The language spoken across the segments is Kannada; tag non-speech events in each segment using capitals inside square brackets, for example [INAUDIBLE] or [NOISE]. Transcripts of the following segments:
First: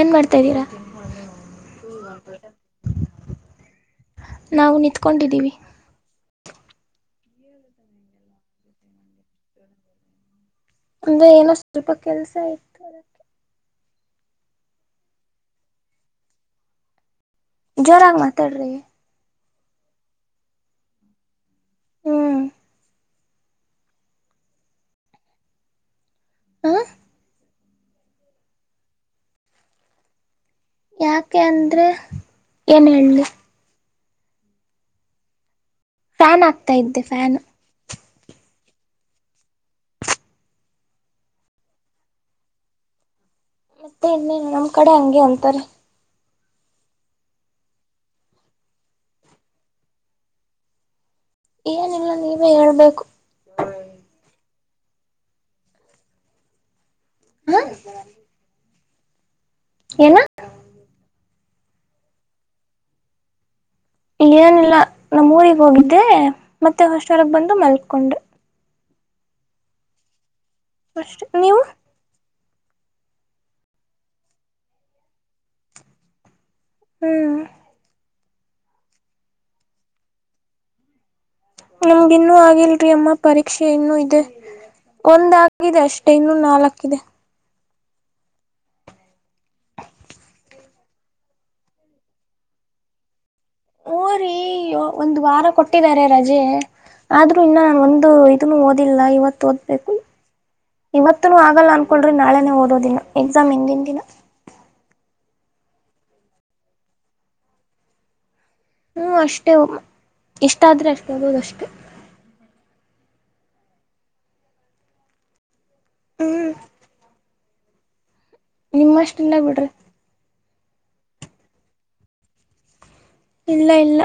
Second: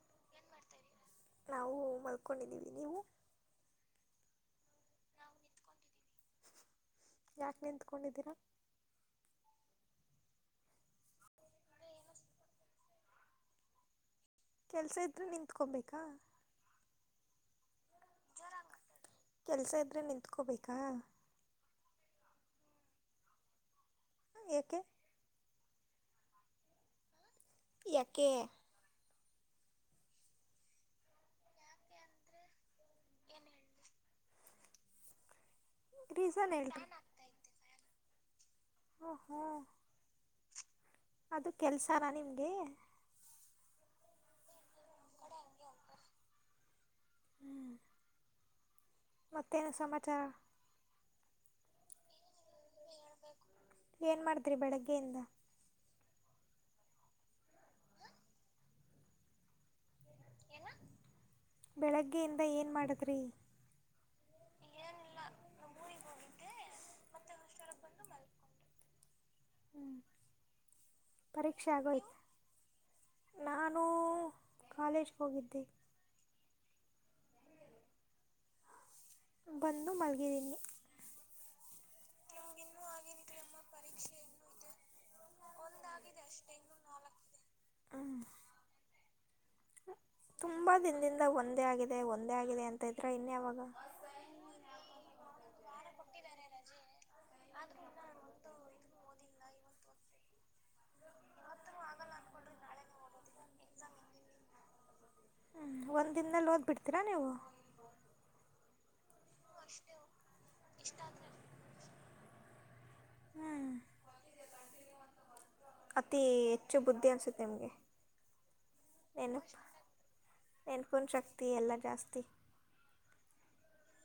ಏನ್ ಮಾಡ್ತಾದೀರಾ ನಾವು ಮಲ್ಕೊಂಡಿದ್ದೀವಿ ನೀವು ನಾವು ನಿತ್ಕೊಂಡಿದ್ದೀವಿ ಯಾಕೆ ನಿತ್ಕೊಂಡಿದ್ದೀರಾ ಅಂದ್ರೆ ಏನೋ ಸ್ವಲ್ಪ ಕೆಲ್ಸ ಇತ್ತು ಅದಕ್ಕೆ ಕೆಲ್ಸ ಇದ್ರೆ ನಿಂತ್ಕೊಬೇಕಾ. ಜೋರಾಗ್ ಮಾತಾಡ್ರಿ ಕೆಲ್ಸ ಇದ್ರೆ ನಿಂತ್ಕೋಬೇಕಾ ಹ್ಮ್ ಏಕೆ ಹು ಎಕೆ ಯಾಕೆ ಅಂದ್ರೆ ಏನ್ ಹೇಳ್ಲಿ ಫ್ಯಾನ್ ರೀಸನ್ ಆಗ್ತಾ ಹೇಳ್ರಿ ಇದ್ದೆ ಫ್ಯಾನು ಹಓ ಹ್ ಅದು ಕೆಲ್ಸ್ ನಿಮ್ಗೆ ಮತ್ತೆ ಇನ್ನೇನು ನಮ್ ಕಡೆ ಹಂಗೆ ಅಂತಾರೆ. ಹ್ಮ ಮತ್ತೇನ್ ಸಮಾಚಾರ ಏನಿಲ್ಲ ನೀವೇ ಹೇಬೇಕು. [UNINTELLIGIBLE] ಬೆಳಗೆಯಿಂದ ಹ್ಮ ಏನ ಬೆಳಗ್ಗೆಯಿಂದ ಏನ್ ಮಾಡುದ್ರಿ ಏನಿಲ್ಲ ನಮ್ಮ ಉರಿಗ್ ಹೋಗಿದ್ದೆ ಮತ್ತೆ ಹುಷರಾಗ್ ಬಂದು ಮಲ್ಕೊಂಡೆ. ಹ್ಞ ಅಷ್ಟೆ ನೀವು ಪರೀಕ್ಷೆ ಆಗೋಯ್ ನಾನು ಕಾಲೇಜ್ಗ್ ಹೋಗಿದ್ದೆ. ಹ್ಮ್ ಬಂದು ಮಲ್ಗಿದ್ದೀನಿ ನಮ್ಗಿನ್ನೂ ಆಗಿಲ್ರಿ ಅಮ್ಮ ಪರೀಕ್ಷೆ ಇನ್ನೂ ಇದೆ. ಒಂದ್ ಆಗಿದೆ ಅಷ್ಟೆ ಇನ್ನುೂ ನಾಲ್ಕಿದೆ ಹ್ಮ ತುಂಬಾ ದಿನ್ದಿಂದ ಒಂದೇ ಆಗಿದೆ ಒಂದೇ ಆಗಿದೆ ಅಂತ ಇದ್ರೆ ಇನ್ನ ಯಾವಾಗ್ ಊ ರೀ ಒಂದ್ ವಾರ ಕೊಟ್ಟಿದ್ದಾರೆ ರಜೆ ಆದ್ರೂ ಇನ್ನ ಒಂದು ಇದನು ಓದಿಲ್ಲ ಇವತ್ ಓದ್ಬೇಕು. ಇವತುನು ಆಗಲ್ಲ ಅನ್ಕೊಂಡ್ರೆ ನಾಳೆ ನೆ ಓದೋದಿನ ಎಕ್ಸಾಮ್ ಇಂದಿನ್ ದಿನ. ಹ್ಞ ಒಂದು ದಿನ್ದಲ್ ಓದ್ ಬಿಡ್ತೀರಾ ನೀವು. ಹ್ಮ ಅಷ್ಟೇ ಉಮ ಇಷ್ಟಾದ್ರೆ ಅಷ್ಟೇ ಓದದು ಅಷ್ಟೆ. ಹ್ಮ್ ಅತಿ ಹ್ಮ್ ಹೆಚ್ಚು ಬುದ್ಧಿ ಅನ್ಸುತ್ ನಿಮ್ಗೆ ನಿಮ್ಅಷ್ಟ್ ಇಲ್ಲ ಬಿಡ್ರಿ ನೆನ್ಪಿನ್ ಶಕ್ತಿ ಎಲ್ಲ ಜಾಸ್ತಿ. ಇಲ್ಲ ಇಲ್ಲ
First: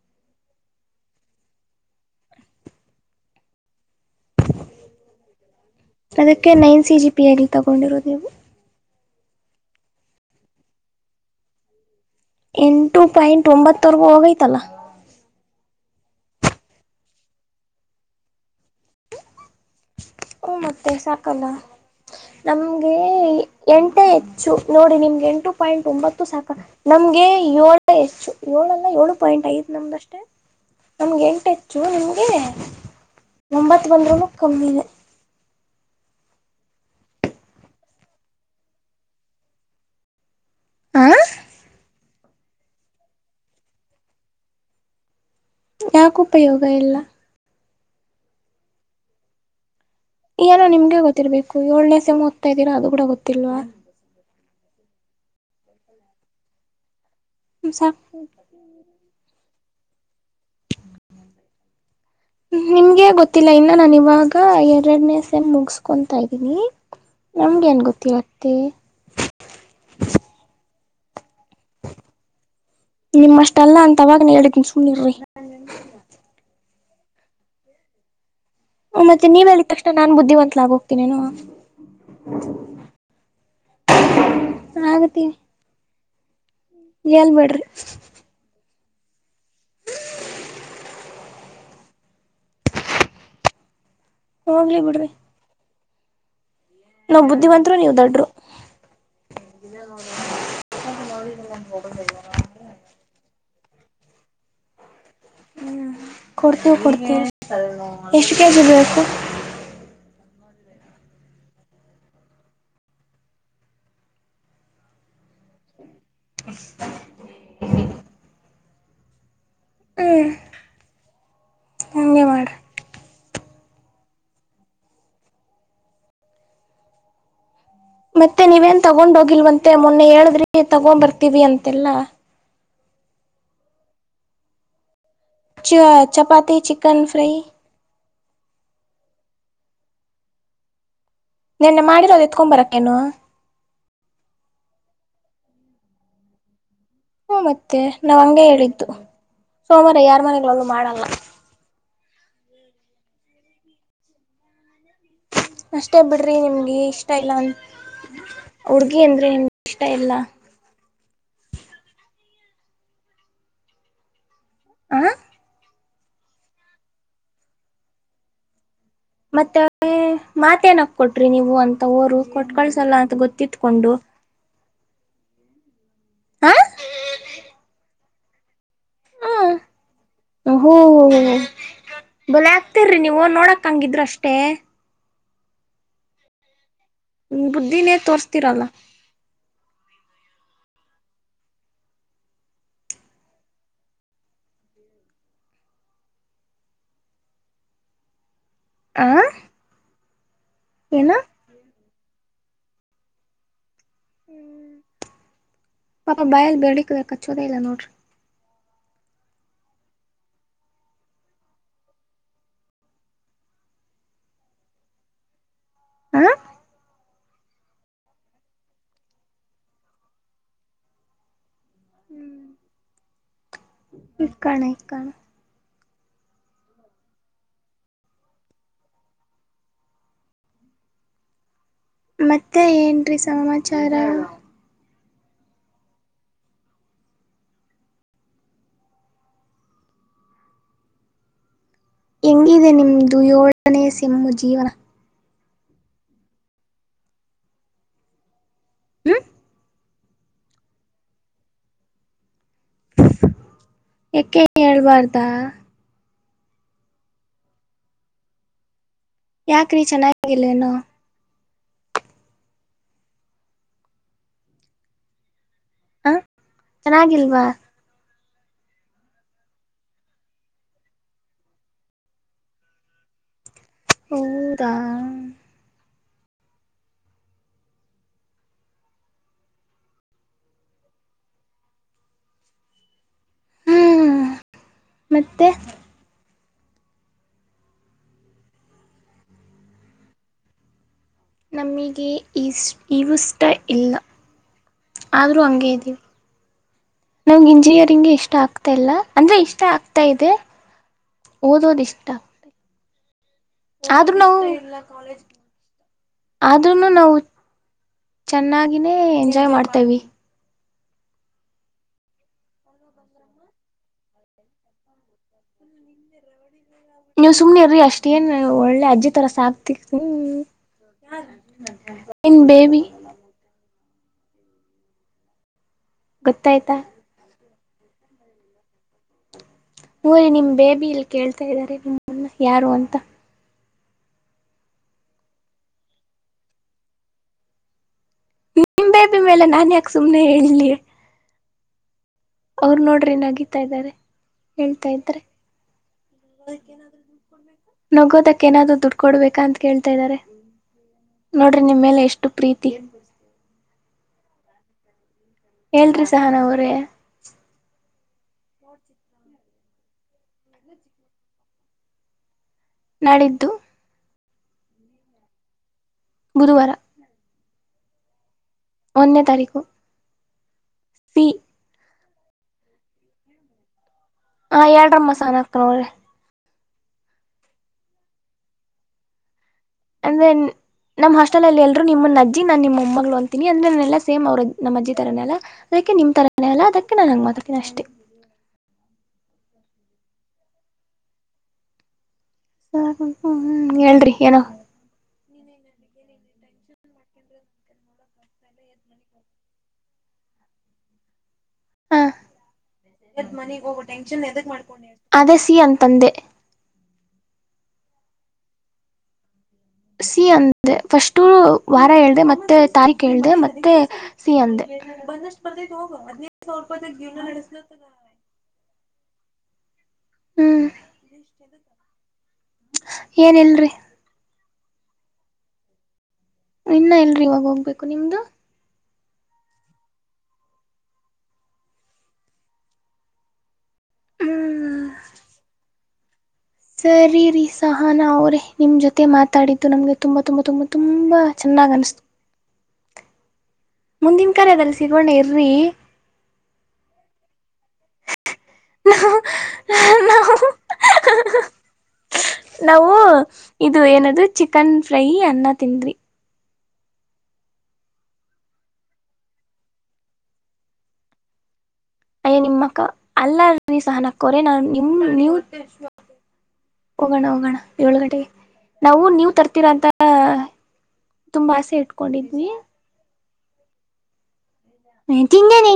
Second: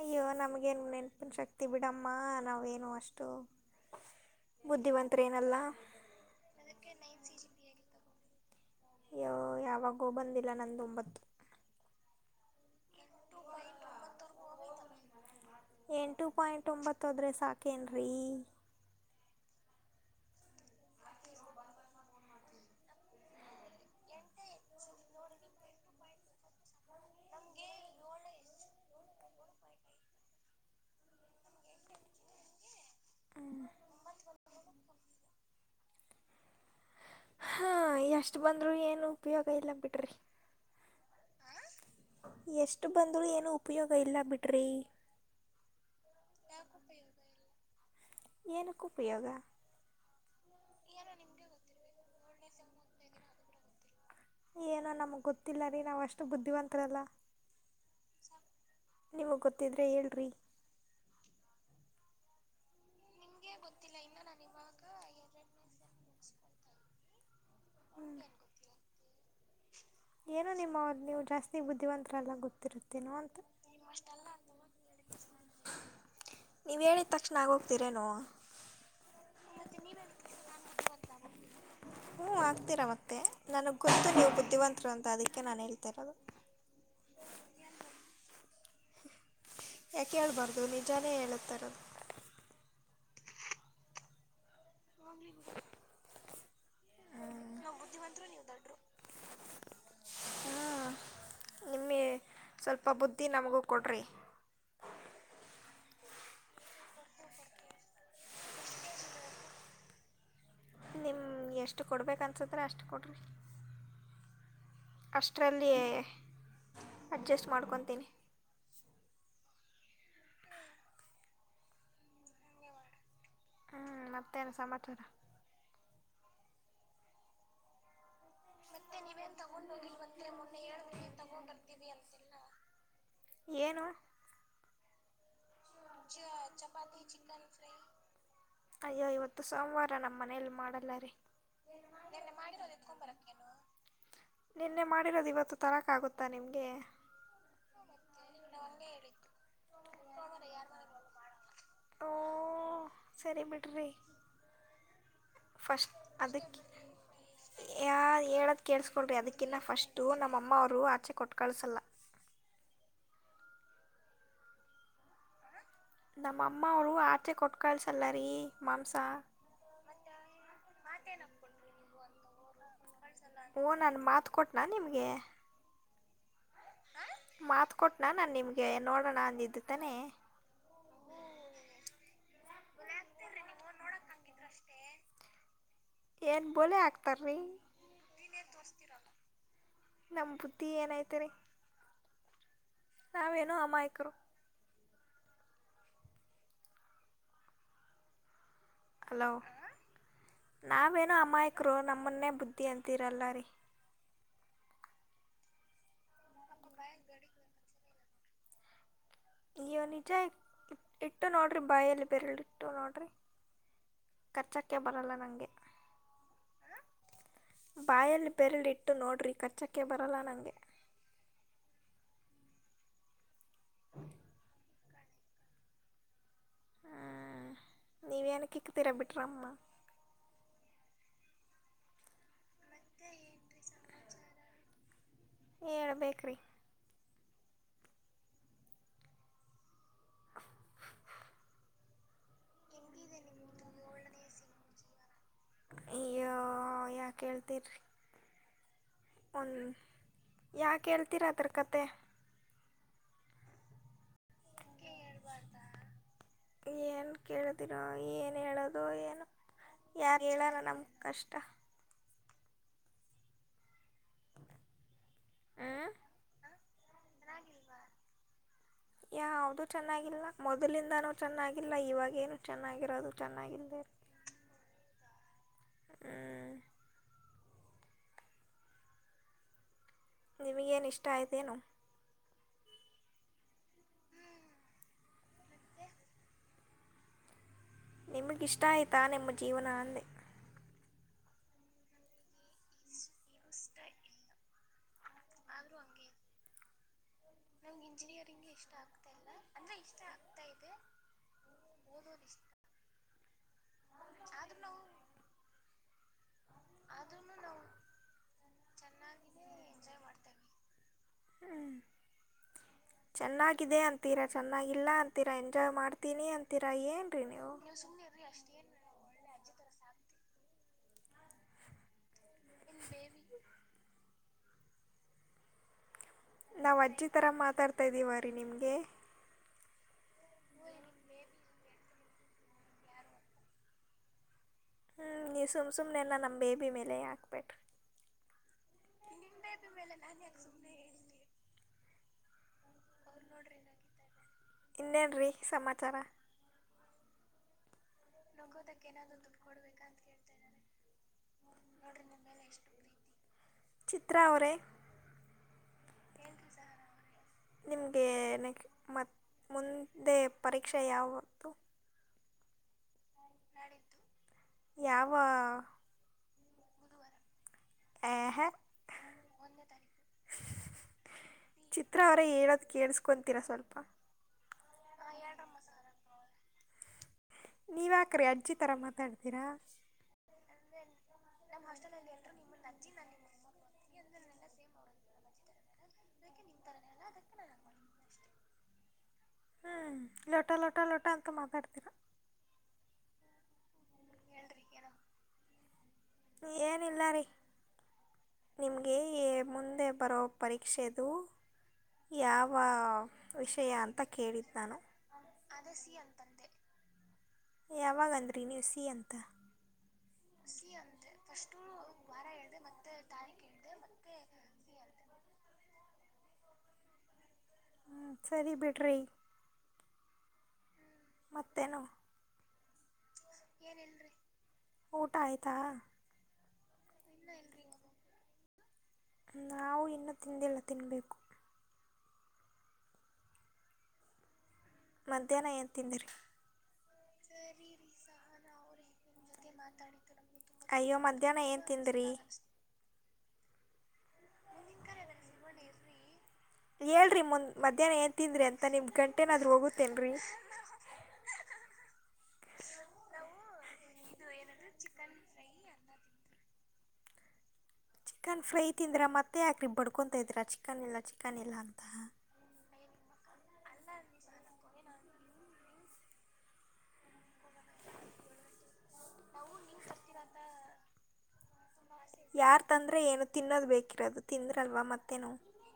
ಅಯ್ಯೋ ನಮ್ಗೇನ್ ನೆನ್ಪನ್ ಶಕ್ತಿ ಬಿಡಮ್ಮ ನಾವೇನು ಅಷ್ಟು. ಬುದ್ಧಿವಂತರೇನಲ್ಲ ಅದಿಕ್ಕೆ ನೈನ್ ಸಿ ಜಿ ಪಿಎ ನೀವ್ ತಗೊಂಡಿರೋದು ನೀವು. ಯ್ಯೋ ಯಾವಾಗೋ ಬಂದಿಲ್ಲ ನಂದ್ ಒಂಬತ್ತು. ಎಂಟು ಪಾಯಿಂಟ್ ಒಂಬತ್ತವರೆಗೂ ಹೋಗೈತಲ್ಲ. ಎಂಟು ಪಾಯಿಂಟ್ ಒಂಬತ್ತದ್ರರೆ ಸಾಕೇನ್ರೀ. ಹು ಮತ್ತೆ ಸಾಕಲ್ಲ. ನಮ್ಗೆ ಎಂಟು ಹೆಚ್ಚು ನೋಡಿ ನಿಮ್ಗೆ ಎಂಟು ಪಾಯಿಂಟ್ ಒಂಬತ್ತು ಸಾಕ ನಮ್ ಗೆ ಏಳು ಹೆಚ್ಚು ಏಳಲ್ಲ ಏಳು ಪಾಯಿಂಟ್ ಐದ್ ನಮ್ದಷ್ಟೇ. ನಮ್ಗೆ ಎಂಟು ಹೆಚ್ಚು ನಿಮ್ಗೆ ಒಂಬತ್ ಬಂದ್ರೂನು ಕಮ್ಮಿನೇ. [UNINTELLIGIBLE] ಹಾ ಎಷ್ಟು ಬಂದ್ರರು ಏನು ಉಪಯೋಗ ಇಲ್ಲ ಬಿಡ್ರಿ. [UNINTELLIGIBLE] ಎಷ್ಟು ಬಂದಳು ಏನು ಉಪಯೋಗ ಇಲ್ಲ ಬಿಡ್ರಿ. ಯಾಕ ಉಪಯೋಗ ಇಲ್ಲ - ಏದಕ್ಕ ಉಪಯೋಗ ಏನೋ ನಿಮ್ಗೆ ಗೊತ್ತಿರ್ಬೇಕು ಎಳ್ನೋ ಸೇಮ್ ಓದತಾ ಇದ್ದೀರಾ ಅದು ಕೂಡ ಗೊತ್ತಿಲ್ವಾ? ಏನೋ ನಮಗ್ ಗೊತ್ತಿಲ್ಲ ರೀ ನಾವ್ ಅಷ್ಟು ಬುದ್ಧಿವಂತರಲ್ಲ. ಸಾಕ ತ್ತಿದ್ರೆ ಹೇಳ್ರಿ. [UNINTELLIGIBLE] ನಿಮ್ಗೆ ಗೊತ್ತಿಲ್ಲ ಇನ್ನ ನಾನು ಇವಾಗ ಎರಡನೇ ಸೆಮ್ ಮುಗಸ್ಕೊತಾ ಇದ್ದೀನಿ. ನಮ್ಗೆನ ಗೊತ್ತಿರುತ್ತೆ. ಏನೋ [INAUDIBLE] ನೀವು ಜಾಸ್ತಿ ಬುದ್ಧಿವಂತರಲ್ಲ ಗೊತ್ತಿರುತ್ತೇನೋ ಅಂತ ನಿಮ್ಮಷ್ಟಲ್ಲ ಅಂತ ಅವಾಗನ ಹೇಳಿದೀನಿ ಸುಮ್ನಿರಿ. ನೀವು ಹೇಳಿದ ತಕ್ಷಣ ಆಗಿ ಹೋಗ್ತೀರೇನು? ಮತ್ತೆ ನೀವ ಹೇಳಿದ ತಕ್ಷಣ ನಾನ್ ಬುದ್ಧಿವತ್ಲಾಗ ಹೋಗ್ತೀನೇನು. ನನಗ್ ಗೊತ್ತು ನೀವು ಬುದ್ಧಿವಂತರು ಅಂತ ಅದಕ್ಕೆ ನಾನು ಹೇಳ್ತಾ ಇರೋದು. ಹೇಳ್ಬೇಡ್ರಿ. ಯಾಕ ಹೇಳ್ಬಾರ್ದು ನಿಜಾನೇ ಹೇಳ್ತಾರೋದು. ಹೋಗ್ಲಿ ಬಿಡ್ರಿ. ನಾವ ಬುದ್ಧಿವಂತರು ನೀವ ದಡ್ಡ್ರು. [INAUDIBLE] ಹ್ಞೂ ನಿಮಗೆ ಸ್ವಲ್ಪ ಬುದ್ಧಿ ನಮಗೂ ಕೊಡ್ರಿ. ಹ್ಮ್ ಕೊಡ್ತೇವಿ ಕೊಡ್ತೇವಿ ಎಷ್ಟು ಕೆಜಿ ಬೇಕು? ನಿಮ್ಮ ಎಷ್ಟು ಕೊಡ್ಬೇಕು ಅನ್ಸಿದ್ರ ಅಷ್ಟು ಕೊಡ್ರರಿ. ಅಷ್ಟರಲ್ಲಿಯೇ [UNINTELLIGIBLE] ಮಾಡ್ಕೊತೀನಿ. ಹ್ಮ್ ಹಂಗೆ ಮಾಡ್ರಿ ಹ್ಮ್ ಮತ್ತೇನ ಸಮಾಚಾರ ಮತ್ತೆ ನೀವೇನ್ ತಗೊಂಡ ಹೋಗಿಲ್ವಂತೆ ಮೊನ್ನೆ ಹೇಳಿದ್ರಿ ತಗೊಂದ ಬರ್ತೀವಿ ಅಂತೆಲ್ಲಾ ಏನು? ಚ ಚಪಾತಿ ಚಿಕನ್ ಫ್ರೈ ಅಯ್ಯೋ ಇವತ್ತು ಸೋಮವಾರ ನಮ್ಮ್ ಮನೇಲಿ ಮಾಡಲ್ಲ ರೀ. ನಿನ್ನೆ ಮಾಡಿರೋದು ಎತ್ಕೊಂದ ಬರಕ್ಕೇನು ನಿನ್ನೆ ಮಾಡಿರೋದು ಇವತ್ತು ತರಕ್ ಆಗುತ್ತಾ ನಿಮ್ಗೆ ಹ್ಮ ಮತ್ತೆ ನಾವ್ ಹಂಗೆ ಹೇಳಿದ್ದು ಸೋಮವಾರ ಯಾರ್ ಮನೆಗಳಲ್ಲೂ ಮಾಡಲ್ಲ. ಓ ಸರಿ ಬಿಡ್ರಿ. ಫಸ್ಟ್ ಅಷ್ಟೇ ಬಿಡ್ರಿ ಅದಕ್ಕೆ ನಿಮ್ಗೆ ಇಷ್ಟ ಇಲ್ಲ ಅ ಯಾ ಹುಡ್ಗಿ ಅಂದ್ರೆ ನಿಮ್ಗೆ ಇಷ್ಟ ಇಲ್ಲ. ನಮ್ಮವರು ಆಚೆ ಕೊಟ್ಟು ಕಳಿಸಲ್ಲ. ಹ್ಮ್ ನಮ್ಮ ಅಮ್ಮ ಅವ್ರು ಆಚೆ ಕೊಟ್ಕಳ್ಸಲ್ಲರಿ. ಮತ್ತೆ ಮಾತ್ ಏನಕ್ ಕೊಟ್ರಿ ನೀವು ಅಂತ ಊರು ಕೊಟ್ ಕಳ್ಸಲ್ಲ ಗೊತ್ತಿತ್ಕೊಂಡು. ನಾ ನಿಮಗೆ ಹಾ ಮಾತ್ ಕೊಟ್ನಾ ನಾ ನಿಮ ಗೆ ನೋಡೋಣ ಅಂದಿದ್ದು ಹ್ಮ ತಾನೆ ಹೂ ಬಲೆ ಆಗ್ತಿರಿ ನೀವು ನೋಡಕ್ ಹಂಗಿದ್ರ ಅಷ್ಟೇ ಏನ್ ಬ ಆ ನಿ ಬುದ್ಧಿನೇರ್ ತೋರ್ಸ್ತೀರಲ್ಲ ನಮ್ ಬುತ್ತಿ ಏನಾಯ್ತರಿ ನಾ ವೇಣು ಅಮ್ಮಾಯಕರೋ ಆ ಹಲೋ ನಾ ಏನ ವಣು ಅಮ್ಮಕರೋ ನಮ್ಮ ನಮ್ಮನ್ನೇ ಬುದ್ಧಿ ಅಂತೀರಲ್ಲ ರೀ ಹ್ಮ ಪಾಪ ಬಯಲ್ ಬೇಡಕ್ಬೇಕಚ್ಚೋದ ಇಲ್ಲ ನೋಡ್ರಿ ಅಯ್ಯ ನಿಜ ಇಟ್ಟು ನೋಡ್ರಿ ಬಾಯಲ್ಲಿ ಬರಲ್ ಇಟ್ಟು ನೋಡ್ರಿ ಕರ್ಚಕ್ಕೆ ಬರಲ್ಲ ನಂಗೆ ಹ ಬಾಯಲ್ ಬೆರಳ ಇಟ್ಟು ನೋಡ್ರಿ ಕಚ್ಚಕ್ಕೆ ಬರಲ್ಲ ನಂಗೆ ಹ್ಮ ಇಕ್ಕಣ ಇಕ್ಕಣ ಹ ನೀವನಕಿಕ್ಕ ತಿರಬಿಟರಮ್ಮ ಮತ್ತೆ ಏನ್ರೀ ಸಮಾಚಾರ ಹಏಳ್ಬೇಕು್ರೀ ಎಂಗಿದೆ ನಿಮ ದುಯೊಳನ ಸಿಮ್ಮು ಜೀವನ ಈ ಯಾ ಹೇಳ್ತರಿಿ ಹ್ಮ್ ಒನ್ ಯಾೇಳ್ತೀರಾದರಕತೆೆ ಯಕೆ ಹೇಳ್ಬಾರ್ದಾ ಏನ್ ಕೇಳಿದಿರೋ ಏನ್ ಹೇಳೋದು ಏನ್ ಯಾಕ್ರಿ ಯಾರು ಹೇಳಲ್ಲ ಚೆನ್ನಾಗಿಲ್ವೇನೋ ನಮ್ ಕಷ್ಟ ಹ್ಞೂ ಹ ಚೆನ್ನಾಗಿಲ್ವಾ ಯಾವದುೂ ಚೆನ್ನಾಗಿಲ್ಲ ಮೊದ್ಲಿಂದಾನೂ ಚೆನ್ನಾಗಿಲ್ಲ ಇವಾಗೇನು ಚೆನ್ನಾಗಿರೋದು ಚೆನ್ನಾಗಿಲ್ದೆೇ ಹೌದಾ ಆ ನಿಮಗೇನು ಇಷ್ಟ ಆಯತೇನುೋ ಹ್ಮ್ ಮತ್ತೆ ನಿಮಗಿಷ್ಟ ಆಯತಾ ನಿಮ್ಮ ಜೀವನ ಅಂದೆ ನಮಗ ಇಷ್ಟ ಇವುಷ್ಟ ಇಲ್ಲ ಆದರೂ ಹಂಗೇ ಇದ್ದೀವಿ ನಮಗೆ ಇಂಜಿನಿಯರಿಂಗ್ ಇಷ್ಟ ಆಗ್ತಾ ಇಲ್ಲ ಅಂದ್ರೆ ಇಷ್ಟ ಆಗ್ತಾ ಇದೆ ಓದೋದ್ ಇಷ್ಟ ಆಗ್ತ ಆದ್ರೂ ನಾವು ಕಾಲೇಜ್ ಆದ್ೂನು ನಾವು ಚೆನ್ನಾಗಿಿನೇ ಎಂಜಾಯ್ ಮಾಡ್ತೇವಿ ಹ್ಮ್ ಚೆನ್ನಾಗಿದೆ ಅಂತೀರಾ ಚೆನ್ನಾಗಿಲ್ಲ ಅಂತೀರಾ ಎಂಜಾಯ್ ಮಾಡ್ತೀನಿ ಅ ನೀವ್ ಸುಮ್ನೆಿರ್ರಿ ಅಷ್ಟ ಏನ್ ಒಳ್ಳೆ ಅಜ್ಜಿ ತರ ಸಾಕ್ತಿಕ್ ಇನ್ ಬೇಬಿ ಗೊತ್ತಾಯ್ತಾ ನಾವು ಅಜ್ಜಿ ತಥರ ಮಾತಾಡ್ತಾ ಇದ್ದೀವ ರೀ ನಿಮ್ಗೆ ಊರಿ ನಿಮ ಬೇಬಿ ಇಲ್ಲಿ ಕೇಳ್ತಾ ಇದಾರೆ ನಿಮ್ಮನ್ನ ಯಾರು ಅಂತ ಹ್ಞೂ ಈ ಸುಮ್ ಸುಮ್ಮ್ನೆಲ್ಲ ನಮ್ಮ ಬೇಬಿ ಮೇಲೆ ಹಾಕ್ಬೇಟ್ರಿ ನಿ ಬೇಬಿ ಮೇಲೆ ನನ್ ಯಾಕೆ ಸುಮ್ನೆ ಹೇಳಲಿ ಅವರು ನೋಡ್ರಿ ನಗಿತಾ ಇದಾರೆ ಹೇಳ್ತಾ ಇನ್ನೇನು ಇದ್ರೆ ರೀ ಸಮಾಚಾರ ನಗೋದಕ್ ಏನಾದ್ರು ದುಡ್ಡು ಕೊಡ್ಬೇಕ ಅಂತ ಕೇಳ್ತಾ ಇದ್ದಾರೆ ನೋಡ್ರಿ ನಿಮ್ಮೇಲೆ ಎಷ್ಟು ಪ್ರೀತಿ ತಾವ್ರ ಹೇಳ್ರಿ ಸಹನ ಅವ್ರೇ ಗೆ ನೆಕ್ ಮತ್ ಮುಂದೆ ಪರೀಕ್ಷೆ ಯಾವತ್ತು. ನಾಳಿದ್ದು ಯಾವ ಗುರುವಾರ ಹ್ಯಾ ಹ ಒಂದನೇ ತಾರೀಕು ಸಿ ಚಿತ್ರ ಅವರೇ ಹೇಳೋದ್ ಕೇಳಸ್ಕೊಂತೀರಾ ಸ್ವಲ್ಪ. ಹ ಹೇಳ್ರಮ್ಮ ಸಹಾನ ಅಕ್ಕನವರೇ ನೀವ್ ಯಾಕ್ರಿ ಅಜ್ಜಿ ತರಾ ಮಾತಾಡ್ತೀರಾ? ಅನ್ ನಮ್ಮ್ ಹಾಸ್ಟೆಲ್ ಅಲ್ಲಿ ಎಲ್ಲೂರು ನಿಮ್ಮನ ಅಜ್ಜಿ ನನ್ ನಿಮ್ ಮೊಮ್ಮಗಳು ಅಂತೀನಿ ಅಂದ್ರೆ ನಾ ಎಲ್ಲಾ ಸೇಮ್ ನಮ್ಮಜ್ಜಿ ತರನ್ನೆ ಅಲ್ಲ. ಅದಕ್ಕೆ ನಿಮ್ ತರಾನೇ ಅಲ್ಲ ಅದಕ್ಕೆ ನಾನು ಹಂಗ್ ಮಾತಾಡ್ತೀನಿ ಅಷ್ಟೇ. [INAUDIBLE] ಹ್ಮ್ ಲೊಟ ಲೊಟ ಲೊಟ ಅಂತ ಮಾತಾಡ್ತೀರ. ಹ್ಮ್ ಹೇಳ್ರಿ ಏನೋ. ಏನಿಲ್ಲ ರೀ [UNINTELLIGIBLE] ನಿಮಗೆ ಎ ಮುಂದೆ ಬರೋ ಪರೀಕ್ಷೆದು ಯಾವ ಯಾಕ್ ಮನೆಗ್ ವಿಷಯ ಹೋಗೊ ಅಂತ ಟೇಂಷನ್ ಯಾವುದಕ್ಕೆ ಕೇಳಿದ್ದು ನಾನು ಮಾಡಿಕೊಂಡೆ. ಅದೇ ಸಿ ಅಂತಂದೆ. ಯಾವಾಗ ಅಂದ್ರರಿ ನೀವು ಸಿ ಅಂತ ಸಿ ಅಂದೆ ಫಸ್ಟು ವಾರ ಹೇಳ್ದೆ ಮತ್ತೆ ತಾರೀಕ್ ಹೇಳ್ದೆ ಮತ್ತೆ ಸಿ ಅಂದೆ ಬಂದಷ್ಟು ಬರತ್ತೈದ್ ಹೋಗ್ ಹದಿನೈದ್ ಸಾವಿರ ರೂಪಾಯಿದಾಗ ಜೀವನ ನೆಡ್ಸ ಹ್ಮ ಸರಿ ಬಿಡ್ರಿ ಹ್ಮ್ ಮತ್ತೇನು ಏನ್ ಇಲ್ರಿ ಊಟ ಆಯ್ತಾ ಇನ್ನ ಇಲ್ರಿ ಇವಾಗ್ ಹೋಗ್ಬೇಕು ನಿಮ್ದು ನಾವು ಇನ್ನ ತಿಂದಿಲ್ಲ ತಿನ್ಬೇಕು ಹ್ಮ್ ಮಧ್ಯಾಹ್ನ ಏನ್ ತಿಂದ್ರೀ ಸರಿ ರೀ ಸಹನಾ ಅವ್ರೇ ನಿಮ್ ಜೊತೆ ಮಾತಾಡಿದ್ದು ನಮ್ಗೆ ತುಂಬಾ ತುಂಬಾ ತುಂಬಾ ತುಂಬಾ ಚನ್ನ್ ಏನ್ ತಿಂದ್ರಿ ಮುಂದಿನ ಕರೆ ಅದಲ್ಲಿ ಸಿಗೋಣ ಇರ್ರಿ ಹೇಳ್ರಿ ಮುಂದ್ ಮಧ್ಯಾಹ್ನ ಏನ್ ತಿಂದ್ರೀ ಅಂತ ನಿಮ್ಗೆ ಗಂಟ್ ಏನಾದ್ರೂ ಹೋಗುತ್ತೇನ್ ರೀ ನಾವು ನಾವು ಇದು ಏನದು ಚಿಕನ್ ಫ್ರೈ ಅನ್ನ ತಿಂದ್ವಿ ಚಿಕನ್ ಫ್ರೈ ತಿಂದ್ರಾ ಮತ್ತೆ ಯಾಕ್ ರೀ ಬಡ್ಕೊತ ಇದ್ದೀರಾ ಚಿಕನ್ ಇಲ್ಲ ಚಿಕನ್ ಇಲ್ಲ ಅಂತ. ಅಯ್ಯ ಅಲ್ಲ ರೀ ಸಹನ ಅಕ್ಕ ಅವರೇ ನನ್ ನಿಮ್ ನೀವ್ ಹೋಗೋಣ ಹೋಗೋಣ ಏಳು ಗಂಟೆಗೆ ನಾವು ನೀವ್ ತರ್ತೀರಾ ಅಂತ ತುಂಬಾ ಆಸೆ ಇಟ್ ಯಾರ್ ತಂದ್ರೆ ಏನು ತಿನ್ನೋದ್ ಬೇಕಿರೋದು ತಿಂದ್ ತಿಂದೇನೆ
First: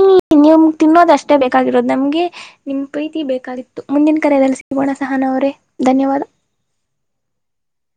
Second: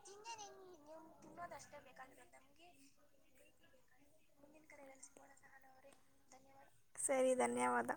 ನಿಮ್ ತಿನ್ನೋದ ಅಷ್ಟೇ ಬೇಕಾಗಿರೋದು ನಮ್ಗೆ ನಿಮ್ ಪ್ರೀತಿ ಬೇಕಾಗಿರ್ ತ್ತು ಮುಂದಿನ ಕರೆದಲ್ಲಿ ಸಿಗೋಣ ಸಹನ ಅವರೇ ಧನ್ಯವಾದ. ಸರಿ ಧನ್ಯವಾದ